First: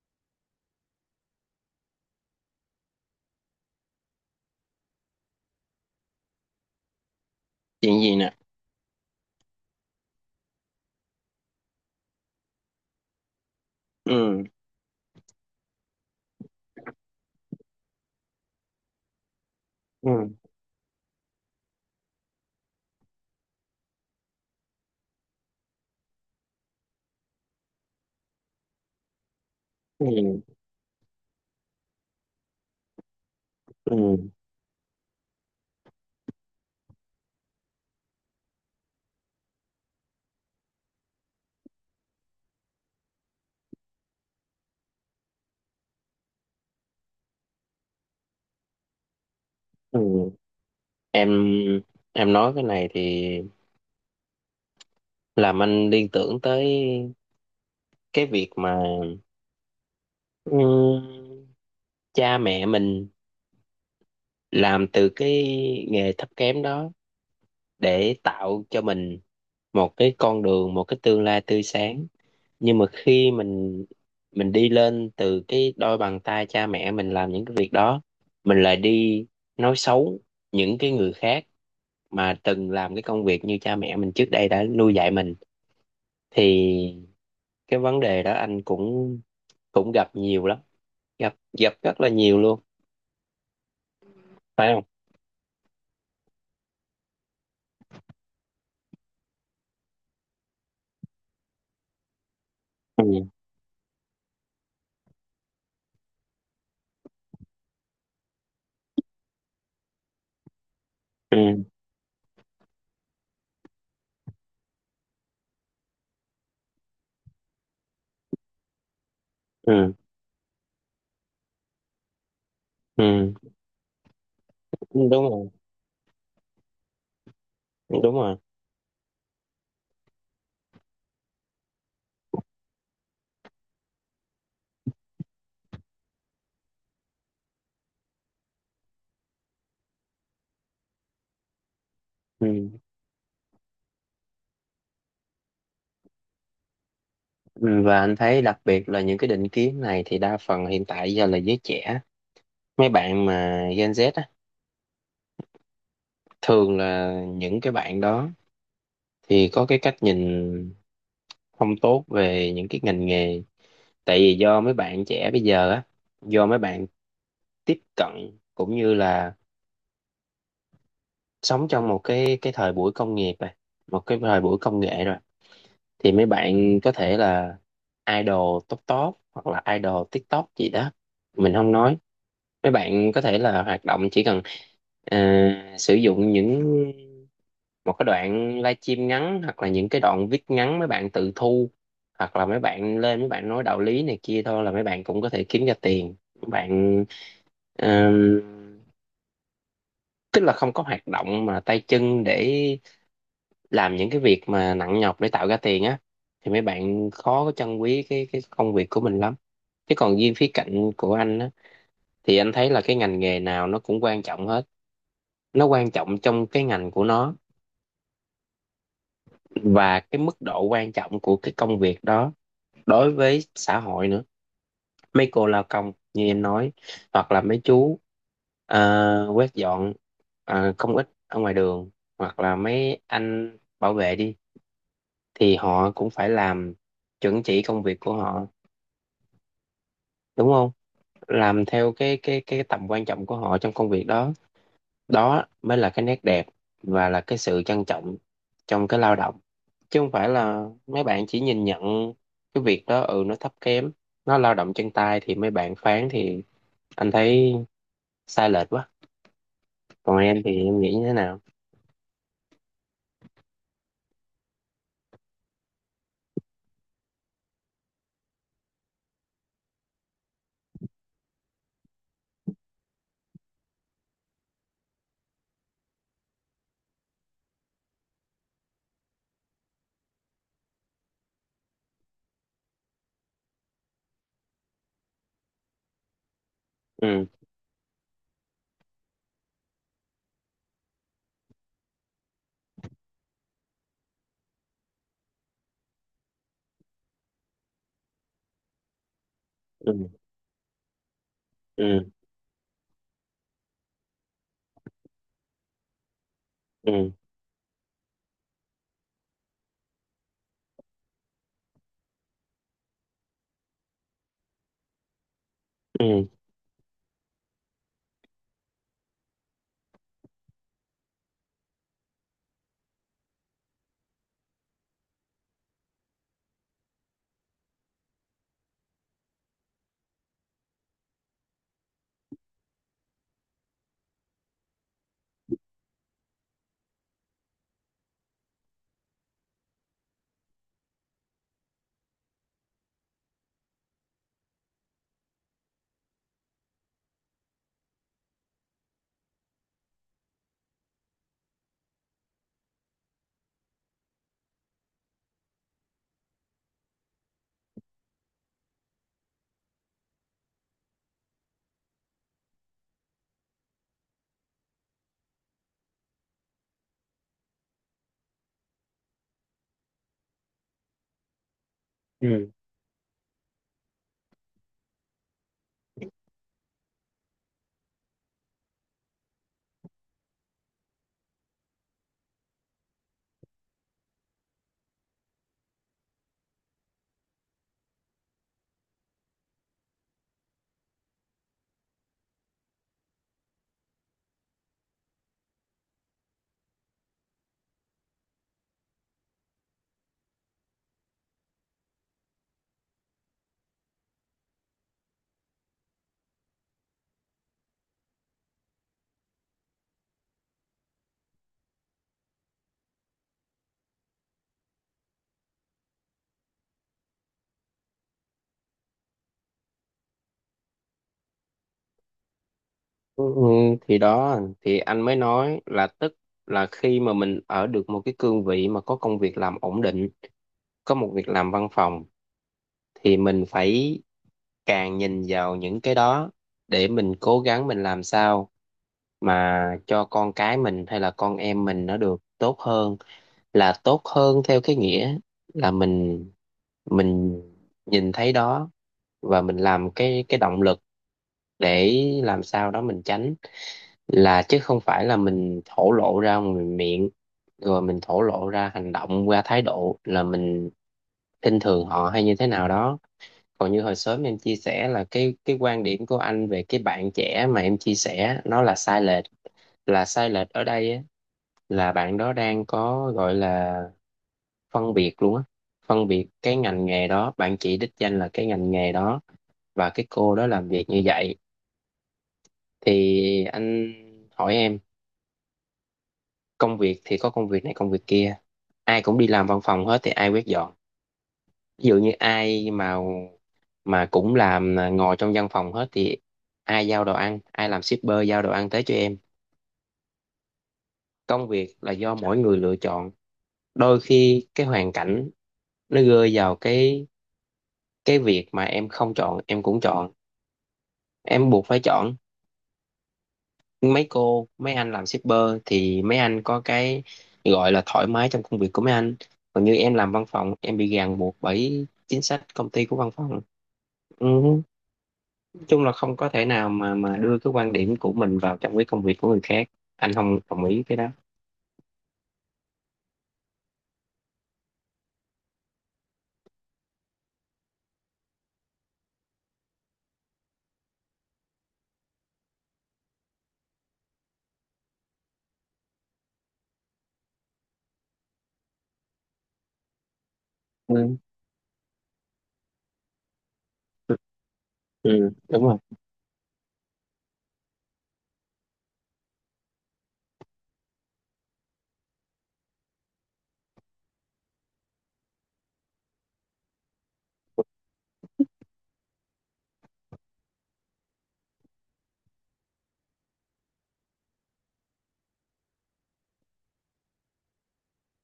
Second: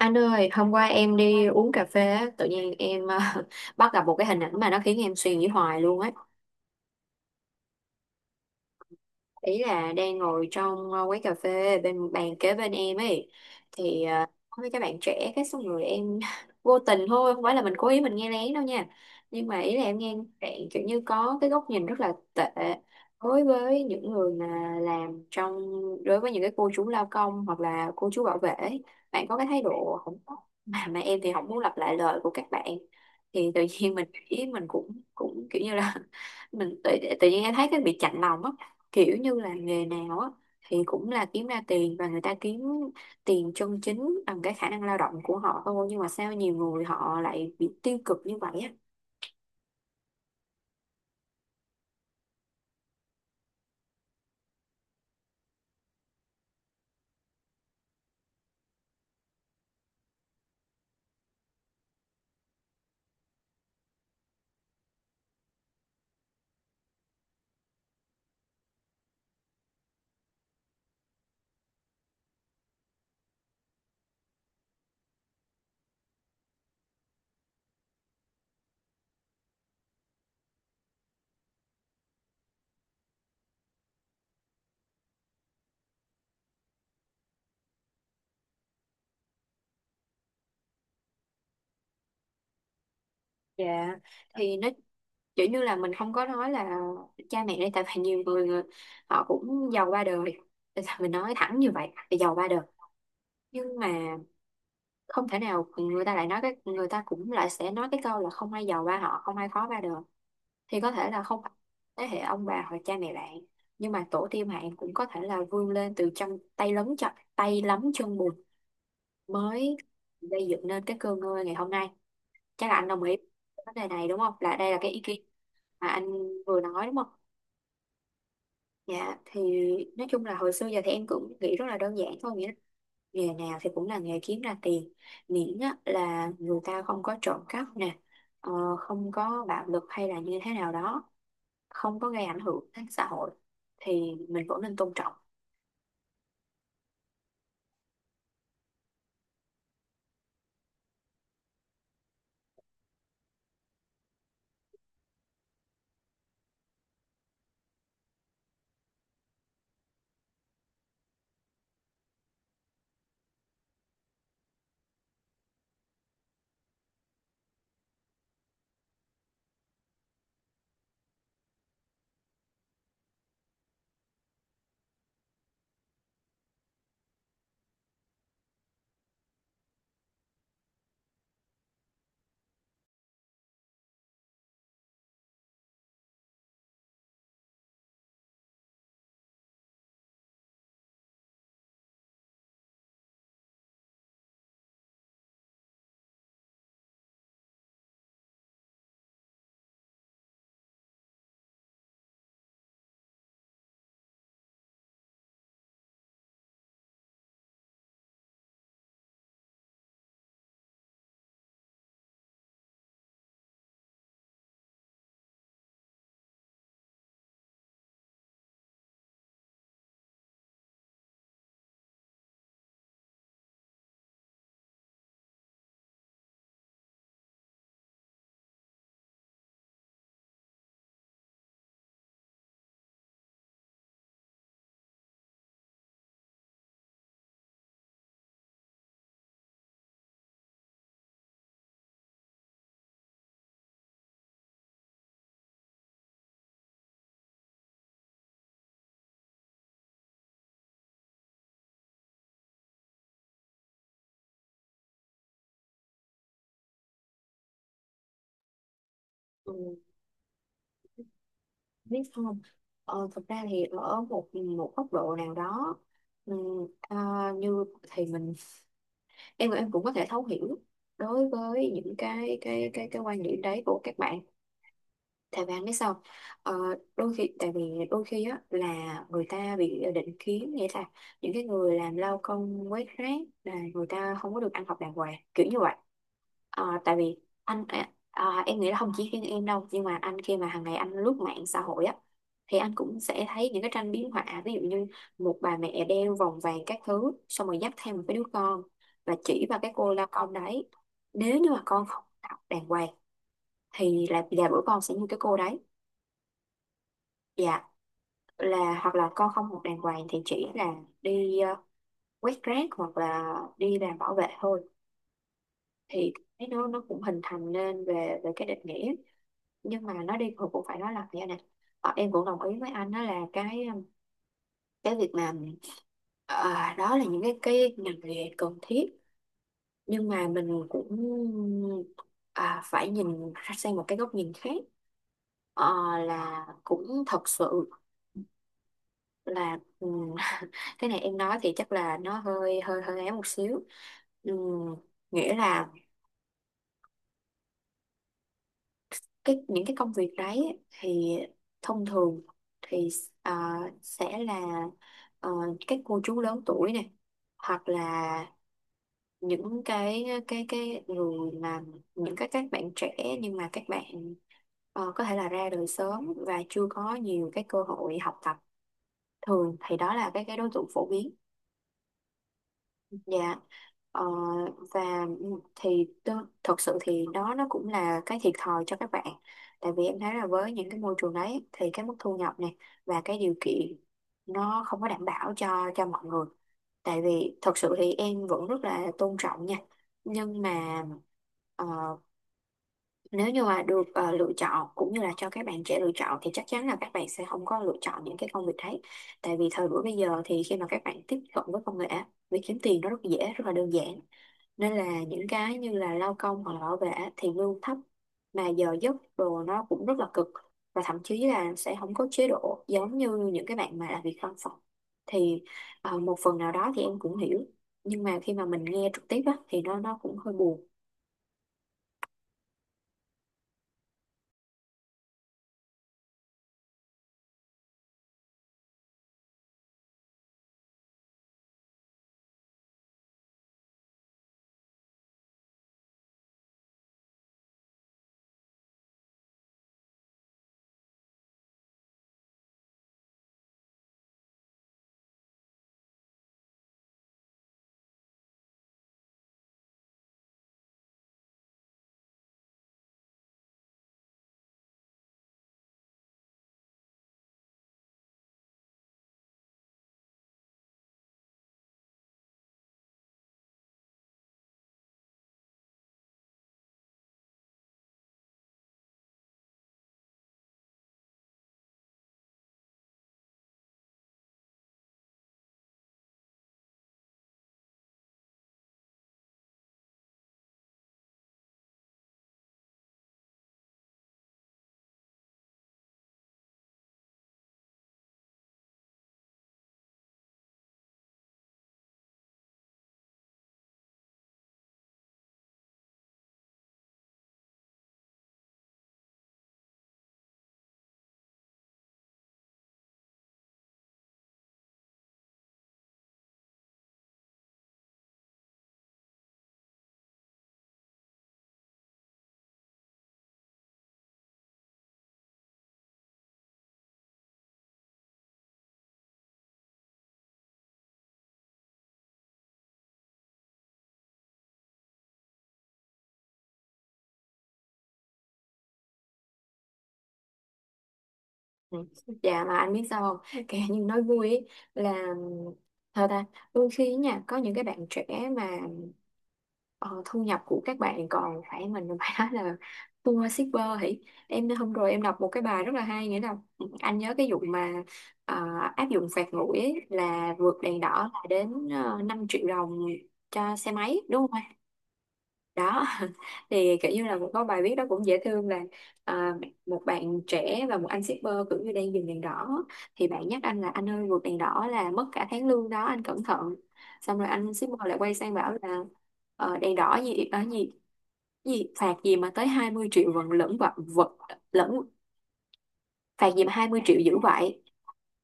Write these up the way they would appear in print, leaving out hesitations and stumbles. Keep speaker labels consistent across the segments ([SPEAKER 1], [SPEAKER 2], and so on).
[SPEAKER 1] Anh ơi, hôm qua em đi uống cà phê á, tự nhiên em bắt gặp một cái hình ảnh mà nó khiến em suy nghĩ hoài luôn ấy.
[SPEAKER 2] Chuyện gì nè?
[SPEAKER 1] Ý là đang ngồi trong quán cà phê bên bàn kế bên em ấy thì
[SPEAKER 2] Ừ.
[SPEAKER 1] có mấy các bạn trẻ cái xong rồi em vô tình thôi, không phải là mình cố ý mình nghe lén đâu nha, nhưng mà ý là em nghe
[SPEAKER 2] Ừ.
[SPEAKER 1] bạn kiểu như có cái góc nhìn rất là tệ đối với những người mà làm trong, đối với những cái cô chú lao công hoặc là cô chú bảo vệ ấy. Bạn có cái thái độ
[SPEAKER 2] Ừ.
[SPEAKER 1] không tốt, mà em thì không muốn lặp lại lời của các bạn. Thì tự nhiên mình
[SPEAKER 2] Ừ.
[SPEAKER 1] ý mình cũng cũng kiểu như là mình tự, tự nhiên em thấy cái bị chạnh lòng á, kiểu như là nghề nào á thì cũng là kiếm ra tiền, và người ta kiếm tiền chân chính bằng cái khả năng lao động của họ thôi, nhưng mà sao nhiều người họ lại bị tiêu cực như vậy á.
[SPEAKER 2] Ừ. em em nói cái này thì làm anh liên tưởng tới cái việc mà ừ, cha mẹ mình làm từ cái nghề thấp kém đó để tạo cho mình một cái con đường, một cái tương lai tươi sáng. Nhưng mà khi mình đi lên từ cái đôi bàn tay cha mẹ mình làm những cái việc đó, mình lại đi nói xấu những cái người khác mà từng làm cái công việc như cha mẹ mình trước đây đã nuôi dạy mình, thì cái vấn đề đó anh cũng cũng gặp nhiều lắm. Gặp gặp rất là nhiều luôn.
[SPEAKER 1] Dạ thì nó
[SPEAKER 2] Phải không?
[SPEAKER 1] kiểu như là mình không có nói là cha mẹ đây, tại vì nhiều người họ cũng giàu ba đời. Tại sao mình nói thẳng như vậy là giàu ba đời?
[SPEAKER 2] Ừ.
[SPEAKER 1] Nhưng mà không thể nào người ta lại nói cái, người ta cũng lại sẽ nói cái câu là không ai giàu ba họ, không ai khó ba đời. Thì có thể là không phải
[SPEAKER 2] Ừ.
[SPEAKER 1] thế hệ ông bà hoặc cha mẹ bạn, nhưng mà tổ tiên bạn cũng có thể là vươn lên từ chân tay lấm, chân tay lấm chân bùn mới
[SPEAKER 2] Ừ.
[SPEAKER 1] gây dựng nên cái cơ ngơi ngày hôm nay. Chắc là anh đồng ý
[SPEAKER 2] Ừ.
[SPEAKER 1] với vấn đề này đúng không, là đây là cái ý
[SPEAKER 2] Đúng
[SPEAKER 1] kiến
[SPEAKER 2] rồi.
[SPEAKER 1] mà anh vừa nói đúng không?
[SPEAKER 2] Đúng rồi.
[SPEAKER 1] Dạ thì nói chung là hồi xưa giờ thì em cũng nghĩ rất là đơn giản thôi, nghĩa là nghề nào thì cũng là nghề kiếm ra tiền, miễn á, là người ta không có trộm cắp nè, ờ, không có bạo lực hay là như thế nào đó, không có gây ảnh hưởng
[SPEAKER 2] Ừ.
[SPEAKER 1] đến xã hội, thì mình vẫn nên tôn trọng.
[SPEAKER 2] Ừ, và anh thấy đặc biệt là những cái định kiến này thì đa phần hiện tại giờ là giới trẻ, mấy bạn mà Gen Z á, thường là những cái bạn đó thì có cái cách nhìn không tốt về những cái ngành nghề. Tại vì do mấy bạn trẻ bây giờ á, do mấy bạn tiếp cận cũng như là sống trong một cái thời buổi công nghiệp rồi, một cái thời buổi công nghệ rồi, thì mấy bạn có thể là idol top top hoặc là idol TikTok gì đó, mình không nói. Mấy bạn có thể là hoạt động, chỉ cần ờ, sử dụng những một cái đoạn livestream ngắn hoặc là những cái đoạn viết ngắn mấy bạn tự thu, hoặc là mấy bạn lên mấy bạn nói đạo lý này kia thôi là mấy bạn cũng có thể kiếm ra tiền. Mấy bạn ờ, tức là không có hoạt động mà tay chân để làm những cái việc mà nặng nhọc để tạo ra tiền á, thì mấy bạn khó có trân quý cái công việc của mình lắm. Chứ còn riêng khía cạnh của anh á, thì anh thấy là cái ngành nghề nào nó cũng quan trọng hết, nó quan trọng trong cái ngành của nó, và cái mức độ quan trọng của cái công việc đó đối với xã hội nữa. Mấy cô lao công như em nói, hoặc là mấy chú quét dọn công ích ở ngoài đường, hoặc là mấy anh bảo vệ đi, thì họ cũng phải làm chuẩn chỉ công việc của họ, đúng không? Làm theo cái tầm quan trọng của họ trong công việc đó, đó mới là cái nét đẹp và là cái sự trân trọng trong cái lao động. Chứ không phải là mấy bạn chỉ nhìn nhận cái việc đó ừ nó thấp kém, nó lao động chân tay thì mấy bạn phán, thì anh thấy sai lệch quá.
[SPEAKER 1] Ừ,
[SPEAKER 2] Còn em thì em nghĩ như thế nào?
[SPEAKER 1] biết không, thực ra thì ở một một góc độ nào đó, ừ, à, như thì mình, em cũng có thể thấu hiểu đối với những cái quan điểm đấy của các bạn. Thầy Vàng biết sao? ờ, đôi khi, tại vì đôi khi á là người ta bị định kiến, nghĩa là những cái người làm lao công quét rác là người ta không có được ăn học đàng hoàng kiểu như vậy. Tại vì
[SPEAKER 2] Ừ.
[SPEAKER 1] anh em nghĩ là không chỉ riêng em đâu, nhưng mà anh, khi mà hàng ngày anh lướt mạng xã hội á, thì anh cũng sẽ thấy những cái tranh biếm họa, ví dụ như một bà mẹ đeo vòng vàng các thứ xong rồi dắt theo một cái đứa con và chỉ vào cái cô lao
[SPEAKER 2] Ừ.
[SPEAKER 1] công đấy: nếu như mà con không
[SPEAKER 2] Ừ.
[SPEAKER 1] học đàng hoàng thì là bữa con sẽ như cái cô đấy.
[SPEAKER 2] Ừ.
[SPEAKER 1] Dạ, là hoặc là con không học đàng hoàng thì chỉ là đi quét rác hoặc là đi làm bảo vệ thôi. Thì
[SPEAKER 2] Ừ.
[SPEAKER 1] cái, nó cũng hình thành nên về về cái định nghĩa, nhưng mà nó đi hồi cũng phải nói là như này. Em cũng đồng ý với anh, đó là cái, cái việc mà, đó là những cái ngành nghề cần thiết, nhưng mà mình cũng, phải nhìn ra sang một cái góc nhìn khác. Ờ, là cũng thật sự là, cái này em nói thì chắc là nó hơi hơi hơi ấy một xíu. Ừm, Nghĩa là cái những cái công việc đấy ấy, thì thông thường thì, ờ, sẽ là, ờ, các cô chú lớn tuổi này, hoặc là những cái người mà những cái các bạn trẻ nhưng mà các bạn, có thể là ra đời sớm và chưa có nhiều cái cơ hội học tập, thường thì đó là cái đối tượng phổ biến.
[SPEAKER 2] Ừ.
[SPEAKER 1] Dạ, ờ, và thì thật sự thì đó, nó cũng là cái thiệt thòi cho các bạn. Tại vì em thấy là với những cái môi trường đấy thì cái mức thu nhập này và cái điều kiện nó không có đảm bảo cho mọi người. Tại vì thật sự thì em vẫn rất là tôn trọng nha. Nhưng mà, ờ, nếu như mà được, lựa chọn cũng như là cho các bạn trẻ lựa chọn, thì chắc chắn là các bạn sẽ không có lựa chọn những cái công việc đấy, tại vì thời buổi bây giờ thì khi mà các bạn tiếp cận với công nghệ, việc kiếm tiền nó rất dễ, rất là đơn giản, nên là những cái như là lao công hoặc là bảo vệ thì lương thấp mà giờ giấc đồ nó cũng rất là cực, và thậm chí là sẽ không có chế độ giống như những cái bạn mà làm việc văn phòng. Thì, một phần nào đó thì em cũng hiểu, nhưng mà khi mà mình nghe trực tiếp á, thì nó cũng hơi buồn.
[SPEAKER 2] Ừ, ừ, thì đó thì anh mới nói là tức là khi mà mình ở được một cái cương vị mà có công việc làm ổn định, có một việc làm văn phòng, thì mình phải càng nhìn vào những cái đó để mình cố gắng, mình làm sao mà cho con cái mình hay là con em mình nó được tốt hơn. Là tốt hơn theo cái nghĩa là mình nhìn thấy đó và mình làm cái động lực để làm sao đó mình tránh, là chứ không phải là mình thổ lộ ra ngoài miệng rồi mình thổ lộ ra hành động qua thái độ là mình khinh thường họ hay như thế nào đó. Còn như hồi sớm em chia sẻ là cái quan điểm của anh về cái bạn trẻ mà em chia sẻ nó là sai lệch. Là sai lệch ở đây á, là bạn đó đang có gọi là phân biệt luôn á, phân biệt cái ngành nghề đó, bạn chỉ đích danh là cái ngành nghề đó và cái cô đó làm việc như vậy. Thì anh hỏi em, công việc thì có công việc này công việc kia, ai cũng đi làm văn phòng hết thì ai quét dọn? Ví dụ như ai mà cũng làm ngồi trong văn phòng hết thì ai giao đồ ăn, ai làm shipper giao đồ ăn tới cho em? Công việc là do mỗi người lựa chọn. Đôi khi cái hoàn cảnh nó rơi vào cái việc mà em không chọn em cũng chọn, em buộc phải chọn. Mấy cô mấy anh làm shipper thì mấy anh có cái gọi là thoải mái trong công việc của mấy anh, còn như em làm văn phòng em bị ràng buộc bởi chính sách công ty của văn phòng. Ừ. Chung là không có thể nào mà đưa cái quan điểm của mình vào trong cái công việc của người khác. Anh không đồng ý cái đó.
[SPEAKER 1] Ừ. Dạ mà anh biết sao không, kể như nói vui ý, là thật ta đôi khi nha có những cái bạn trẻ mà, ờ, thu nhập của các bạn còn phải, mình phải nói là thua shipper hỉ. Em hôm rồi em đọc một cái bài rất là hay, nghĩa là ừ, anh nhớ cái vụ mà, ờ, áp dụng phạt nguội ấy, là vượt đèn đỏ
[SPEAKER 2] Ừ.
[SPEAKER 1] là đến 5 triệu đồng cho xe máy đúng không?
[SPEAKER 2] Ừ, đúng rồi.
[SPEAKER 1] Đó, thì kiểu như là cũng có bài viết đó cũng dễ thương là, à, một bạn trẻ và một anh shipper kiểu như đang dừng đèn đỏ, thì bạn nhắc anh là anh ơi vượt đèn đỏ là mất cả tháng lương đó anh cẩn thận, xong rồi anh shipper lại quay sang bảo là, đèn đỏ gì ở gì, gì phạt gì mà tới 20 triệu vẫn lẫn vật vật lẫn, phạt gì mà 20 triệu dữ vậy.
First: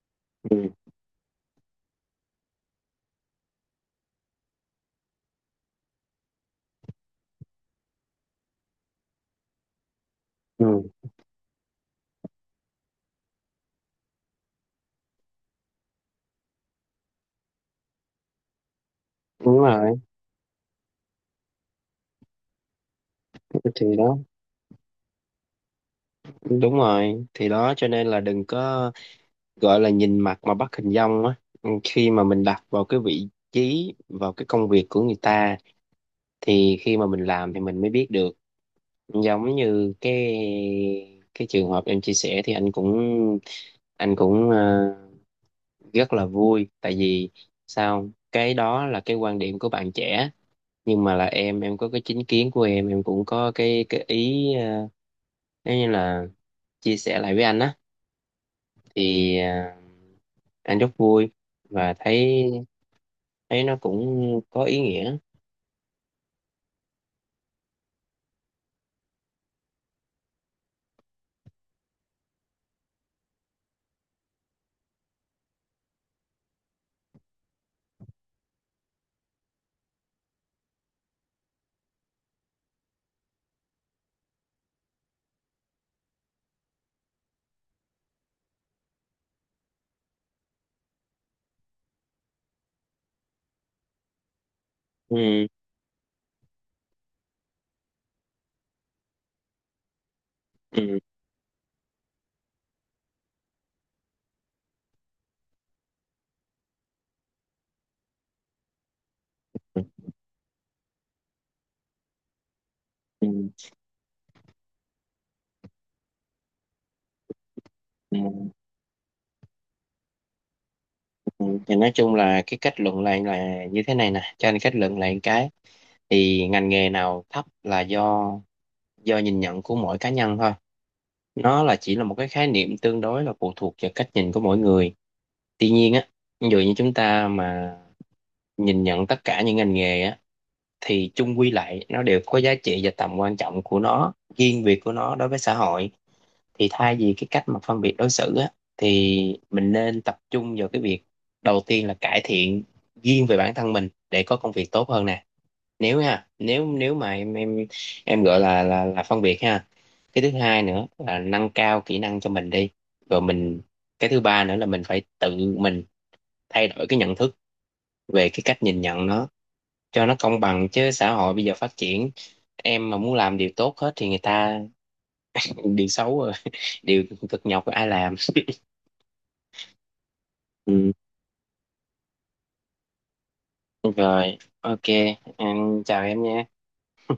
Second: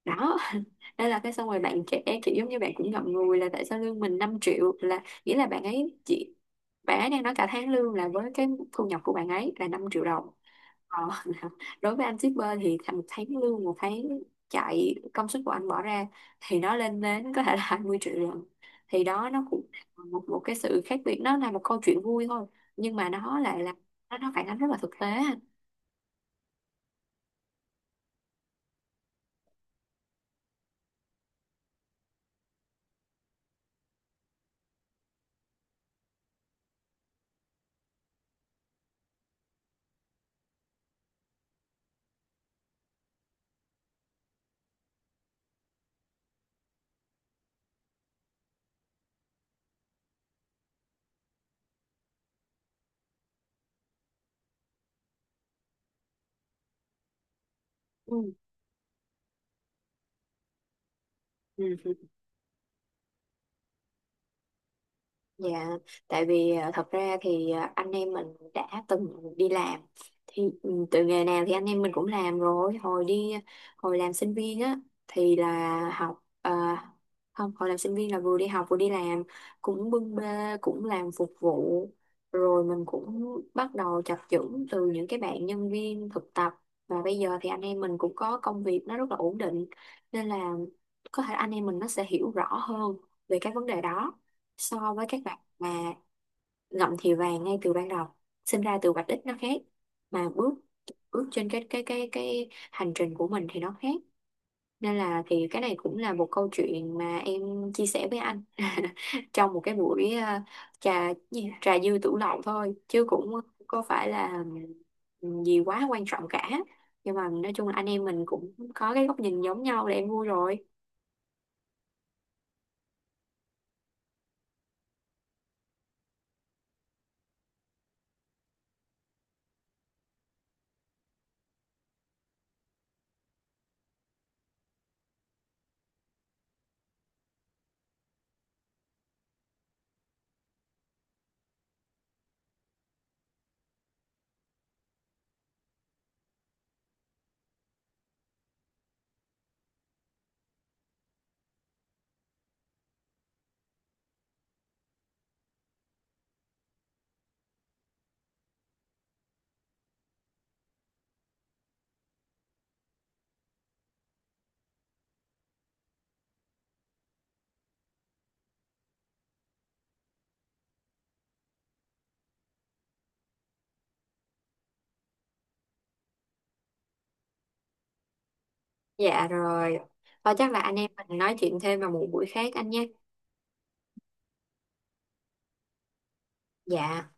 [SPEAKER 1] Đó.
[SPEAKER 2] Ừ.
[SPEAKER 1] Đây là cái, xong rồi bạn trẻ kiểu giống như bạn cũng ngậm ngùi là tại sao lương mình 5 triệu, là nghĩa là bạn ấy chỉ, bạn ấy đang nói cả tháng lương là với cái thu nhập của bạn ấy là 5 triệu đồng.
[SPEAKER 2] Ừ.
[SPEAKER 1] Ờ, đối với anh shipper thì một tháng lương, một tháng chạy công sức của anh bỏ ra thì nó lên đến có thể là 20 triệu lần, thì đó nó
[SPEAKER 2] Đúng
[SPEAKER 1] cũng
[SPEAKER 2] rồi,
[SPEAKER 1] là một một cái sự khác biệt. Nó là một câu chuyện vui thôi, nhưng mà nó lại là,
[SPEAKER 2] thì
[SPEAKER 1] nó
[SPEAKER 2] đó.
[SPEAKER 1] nó phản ánh rất là thực tế.
[SPEAKER 2] Cho nên là đừng có gọi là nhìn mặt mà bắt hình dong á. Ừ, khi mà mình đặt vào cái vị trí, vào cái công việc của người ta, thì khi mà mình làm thì mình mới biết được. Giống như cái trường hợp em chia sẻ thì anh cũng rất là vui. Tại vì sao không? Cái đó là cái quan điểm của bạn trẻ, nhưng mà là em có cái chính kiến của em cũng có cái ý nếu như là chia sẻ lại với anh á,
[SPEAKER 1] Ừ.
[SPEAKER 2] thì anh rất vui
[SPEAKER 1] Ừ.
[SPEAKER 2] và thấy thấy nó cũng có ý nghĩa.
[SPEAKER 1] Dạ, tại vì à, thật ra thì à, anh em mình đã từng đi làm thì ừ, từ nghề nào thì anh em mình cũng làm rồi, hồi đi, hồi làm sinh viên á thì là học à, không, hồi làm sinh viên là vừa đi học vừa đi làm, cũng bưng bê cũng làm phục vụ, rồi mình cũng bắt đầu chập chững từ những cái bạn nhân viên thực tập, và bây giờ thì anh em mình cũng có công việc nó rất là ổn định, nên là có thể anh em mình nó sẽ hiểu rõ hơn về cái vấn đề đó so với các bạn
[SPEAKER 2] Ừ,
[SPEAKER 1] mà ngậm thì vàng ngay từ ban đầu. Sinh ra từ vạch đích nó khác, mà bước
[SPEAKER 2] ừ,
[SPEAKER 1] bước trên cái hành trình của mình thì nó khác. Nên là thì cái này cũng là một câu chuyện mà em chia sẻ với anh trong một cái
[SPEAKER 2] ừ,
[SPEAKER 1] buổi, trà gì? Trà dư tửu lậu thôi chứ
[SPEAKER 2] ừ,
[SPEAKER 1] cũng có phải là gì quá quan trọng cả, nhưng mà nói chung là anh em mình
[SPEAKER 2] ừ.
[SPEAKER 1] cũng có cái góc nhìn giống nhau là em vui rồi.
[SPEAKER 2] Ừ, thì nói chung là cái kết luận lại là như thế này nè, cho anh kết luận lại một cái. Thì ngành nghề nào thấp là do nhìn nhận của mỗi cá nhân thôi. Nó là chỉ là một cái khái niệm tương đối, là phụ thuộc vào cách nhìn của mỗi người. Tuy nhiên á, ví dụ như chúng ta mà nhìn nhận tất cả những ngành nghề á, thì chung quy lại nó đều có giá trị và tầm quan trọng của nó, riêng biệt của nó đối với xã hội. Thì thay vì cái cách mà phân biệt đối xử á, thì mình nên tập trung vào cái việc đầu tiên là cải thiện riêng về bản thân mình để có công việc tốt hơn nè. Nếu nha, nếu nếu mà em gọi là phân biệt ha. Cái thứ hai nữa là nâng cao kỹ năng cho mình đi rồi mình. Cái thứ ba nữa là mình phải tự mình thay đổi cái nhận thức về cái cách nhìn nhận nó cho nó công bằng. Chứ xã hội bây giờ phát triển, em mà muốn làm điều tốt hết thì người ta điều xấu rồi điều cực nhọc ai làm
[SPEAKER 1] Dạ rồi, và chắc là anh em
[SPEAKER 2] ừ.
[SPEAKER 1] mình nói chuyện thêm vào một buổi khác anh nhé.
[SPEAKER 2] Rồi OK, anh chào em nha.
[SPEAKER 1] Dạ.